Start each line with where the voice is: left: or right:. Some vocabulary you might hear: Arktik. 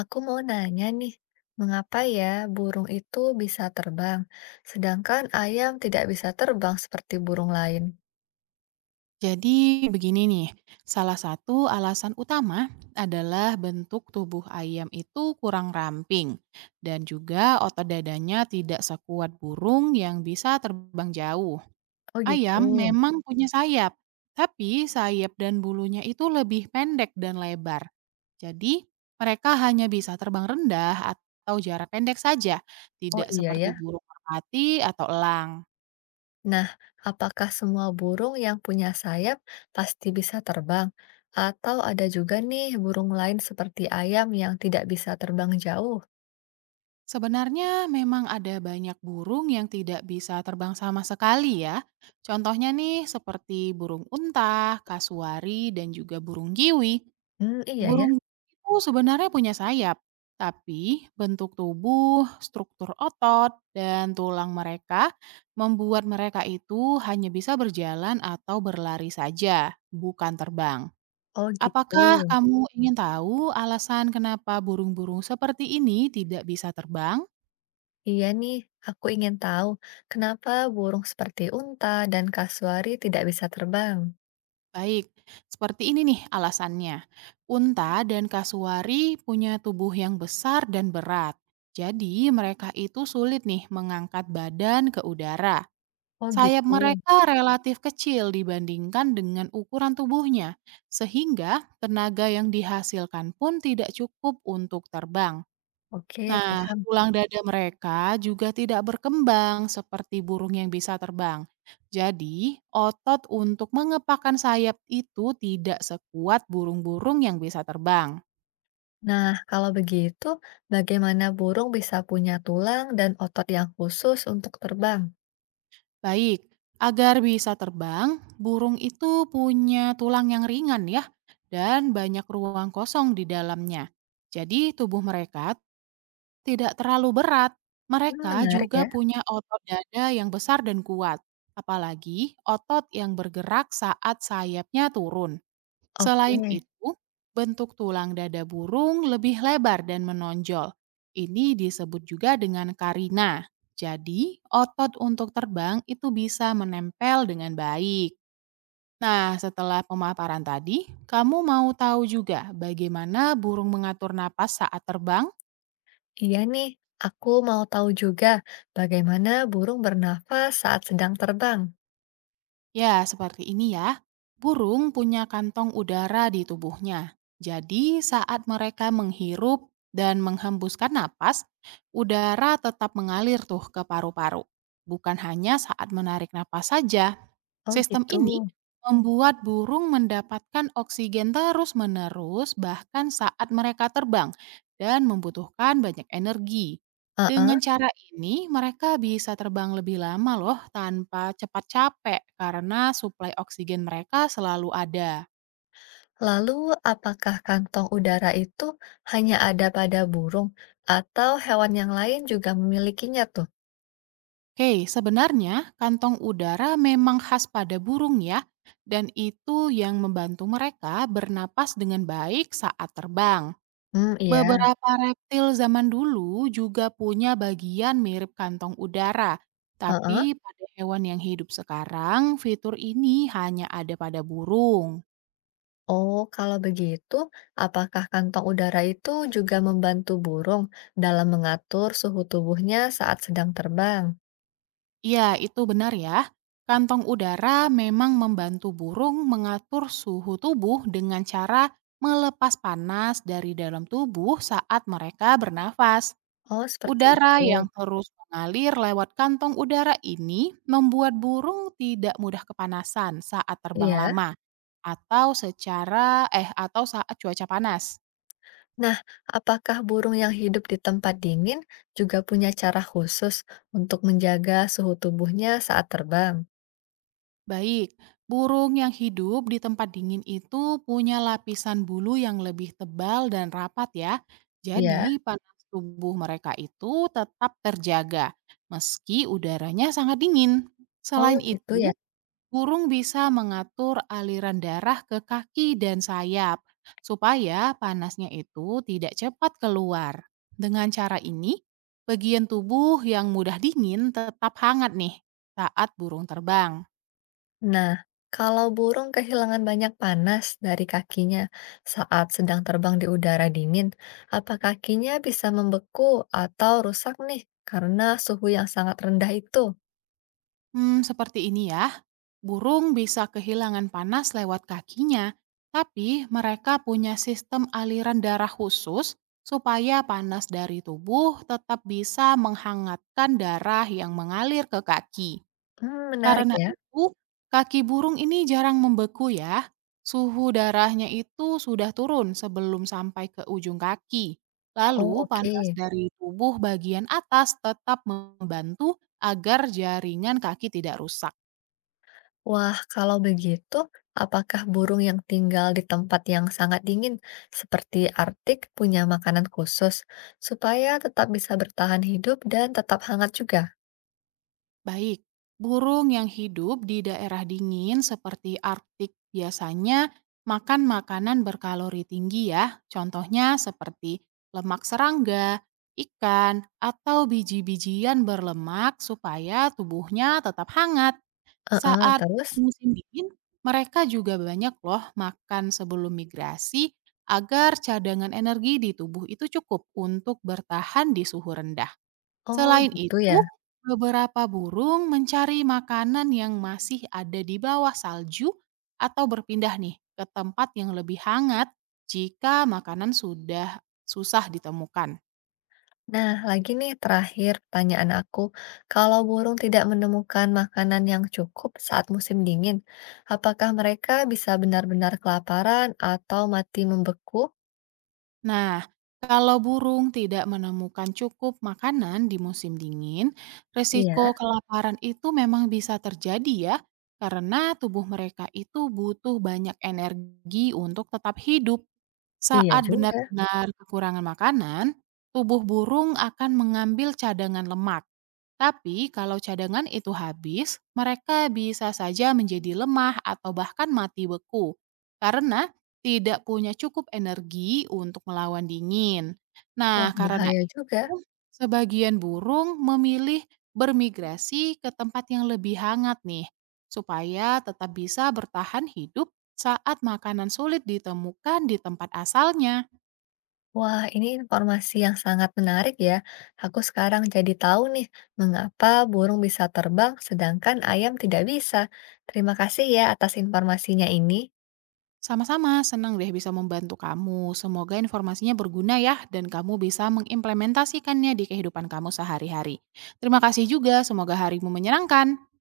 left: Aku mau nanya nih, mengapa ya burung itu bisa terbang, sedangkan ayam tidak bisa terbang seperti burung lain?
right: Jadi begini nih, salah satu alasan utama adalah bentuk tubuh ayam itu kurang ramping dan juga otot dadanya tidak sekuat burung yang bisa terbang jauh.
left: Oh gitu.
right: Ayam memang punya sayap, tapi sayap dan bulunya itu lebih pendek dan lebar. Jadi mereka hanya bisa terbang rendah atau jarak pendek saja,
left: Oh
right: tidak
left: iya ya.
right: seperti burung merpati atau elang.
left: Nah, apakah semua burung yang punya sayap pasti bisa terbang? Atau ada juga nih burung lain seperti ayam yang tidak bisa terbang jauh?
right: Sebenarnya memang ada banyak burung yang tidak bisa terbang sama sekali ya. Contohnya nih seperti burung unta, kasuari, dan juga burung kiwi.
left: Hmm, iya ya.
right: Burung itu sebenarnya punya sayap, tapi bentuk tubuh, struktur otot, dan tulang mereka membuat mereka itu hanya bisa berjalan atau berlari saja, bukan terbang.
left: Oh
right: Oh
left: gitu.
right: Apakah gitu. Kamu ingin tahu alasan kenapa burung-burung seperti ini tidak bisa terbang?
left: Iya nih, aku ingin tahu kenapa burung seperti unta dan kasuari tidak bisa terbang.
right: Baik, seperti ini nih alasannya. Unta dan kasuari punya tubuh yang besar dan berat. Jadi mereka itu sulit nih mengangkat badan ke udara.
left: Oh
right: Sayap
left: gitu.
right: mereka relatif kecil dibandingkan dengan ukuran tubuhnya, sehingga tenaga yang dihasilkan pun tidak cukup untuk terbang.
left: Oke,
right: Nah,
left: paham.
right: tulang dada mereka juga tidak berkembang seperti burung yang bisa terbang. Jadi, otot untuk mengepakkan sayap itu tidak sekuat burung-burung yang bisa terbang.
left: Nah, kalau begitu, bagaimana burung bisa punya tulang dan otot yang khusus untuk terbang?
right: Baik, agar bisa terbang, burung itu punya tulang yang ringan ya, dan banyak ruang kosong di dalamnya. Jadi, tubuh mereka tidak terlalu berat,
left: Hmm,
right: mereka
left: menarik ya.
right: juga punya otot dada yang besar dan kuat, apalagi otot yang bergerak saat sayapnya turun.
left: Oke,
right: Selain itu, bentuk tulang dada burung lebih lebar dan menonjol. Ini disebut juga dengan karina. Jadi, otot untuk terbang itu bisa menempel dengan baik. Nah, setelah pemaparan tadi, kamu mau tahu juga bagaimana burung mengatur napas saat terbang?
left: iya nih. Aku mau tahu juga bagaimana burung bernafas saat sedang terbang.
right: Ya, seperti ini ya. Burung punya kantong udara di tubuhnya. Jadi, saat mereka menghirup dan menghembuskan napas, udara tetap mengalir tuh ke paru-paru. Bukan hanya saat menarik napas saja.
left: Oh
right: Sistem
left: gitu.
right: ini membuat burung mendapatkan oksigen terus-menerus bahkan saat mereka terbang dan membutuhkan banyak energi.
left: Heeh.
right: Dengan cara ini, mereka bisa terbang lebih lama loh tanpa cepat capek karena suplai oksigen mereka selalu ada.
left: Lalu, apakah kantong udara itu hanya ada pada burung atau hewan yang lain juga memilikinya tuh?
right: Oke, sebenarnya kantong udara memang khas pada burung ya, dan itu yang membantu mereka bernapas dengan baik saat terbang.
left: Hmm, iya.
right: Beberapa reptil zaman dulu juga punya bagian mirip kantong udara,
left: Heeh.
right: tapi pada hewan yang hidup sekarang, fitur ini hanya ada pada burung.
left: Oh, kalau begitu, apakah kantong udara itu juga membantu burung dalam mengatur suhu tubuhnya saat sedang terbang?
right: Ya, itu benar ya. Kantong udara memang membantu burung mengatur suhu tubuh dengan cara melepas panas dari dalam tubuh saat mereka bernafas.
left: Oh, seperti
right: Udara
left: itu.
right: yang terus mengalir lewat kantong udara ini membuat burung tidak mudah kepanasan saat terbang
left: Iya.
right: lama. Atau secara eh Atau saat cuaca panas.
left: Nah, apakah burung yang hidup di tempat dingin juga punya cara khusus untuk menjaga suhu tubuhnya saat terbang?
right: Baik, burung yang hidup di tempat dingin itu punya lapisan bulu yang lebih tebal dan rapat ya.
left: Iya.
right: Jadi panas tubuh mereka itu tetap terjaga meski udaranya sangat dingin.
left: Oh,
right: Selain
left: gitu ya.
right: itu, burung bisa mengatur aliran darah ke kaki dan sayap supaya panasnya itu tidak cepat keluar. Dengan cara ini, bagian tubuh yang mudah dingin tetap hangat nih saat burung terbang.
left: Nah, kalau burung kehilangan banyak panas dari kakinya saat sedang terbang di udara dingin, apa kakinya bisa membeku atau rusak nih karena suhu yang sangat rendah itu?
right: Hmm, seperti ini ya. Burung bisa kehilangan panas lewat kakinya, tapi mereka punya sistem aliran darah khusus supaya panas dari tubuh tetap bisa menghangatkan darah yang mengalir ke kaki.
left: Hmm, menarik
right: Karena
left: ya.
right: itu, kaki burung ini jarang membeku ya. Suhu darahnya itu sudah turun sebelum sampai ke ujung kaki.
left: Oh,
right: Lalu
left: oke.
right: panas dari tubuh bagian atas tetap membantu agar jaringan kaki tidak rusak.
left: Wah, kalau begitu, apakah burung yang tinggal di tempat yang sangat dingin seperti Arktik punya makanan khusus supaya tetap bisa bertahan hidup dan tetap hangat juga?
right: Baik, burung yang hidup di daerah dingin seperti Arktik biasanya makan makanan berkalori tinggi ya. Contohnya seperti lemak serangga, ikan, atau biji-bijian berlemak supaya tubuhnya tetap hangat.
left: Heeh,
right: Saat
left: terus?
right: musim dingin, mereka juga banyak loh makan sebelum migrasi agar cadangan energi di tubuh itu cukup untuk bertahan di suhu rendah.
left: Oh,
right: Selain
left: gitu ya.
right: itu, beberapa burung mencari makanan yang masih ada di bawah salju atau berpindah nih ke tempat yang lebih hangat jika makanan sudah susah ditemukan.
left: Nah, lagi nih terakhir pertanyaan aku. Kalau burung tidak menemukan makanan yang cukup saat musim dingin, apakah mereka bisa benar-benar kelaparan atau mati membeku?
right: Nah, kalau burung tidak menemukan cukup makanan di musim dingin,
left: Iya,
right: risiko kelaparan itu memang bisa terjadi ya, karena tubuh mereka itu butuh banyak energi untuk tetap hidup.
left: iya
right: Saat
left: juga.
right: benar-benar kekurangan makanan, tubuh burung akan mengambil cadangan lemak. Tapi kalau cadangan itu habis, mereka bisa saja menjadi lemah atau bahkan mati beku. Karena tidak punya cukup energi untuk melawan dingin.
left: Wah,
right: Nah, karena
left: bahaya
right: Mhm.
left: juga.
right: itu sebagian burung memilih bermigrasi ke tempat yang lebih hangat nih, supaya tetap bisa bertahan hidup saat makanan sulit ditemukan di tempat asalnya.
left: Wah, ini informasi yang sangat menarik ya. Aku sekarang jadi tahu nih mengapa burung bisa terbang sedangkan ayam tidak bisa. Terima kasih ya atas informasinya ini.
right: Sama-sama, senang deh bisa membantu kamu. Semoga informasinya berguna ya dan kamu bisa mengimplementasikannya di kehidupan kamu sehari-hari. Terima kasih juga, semoga harimu menyenangkan.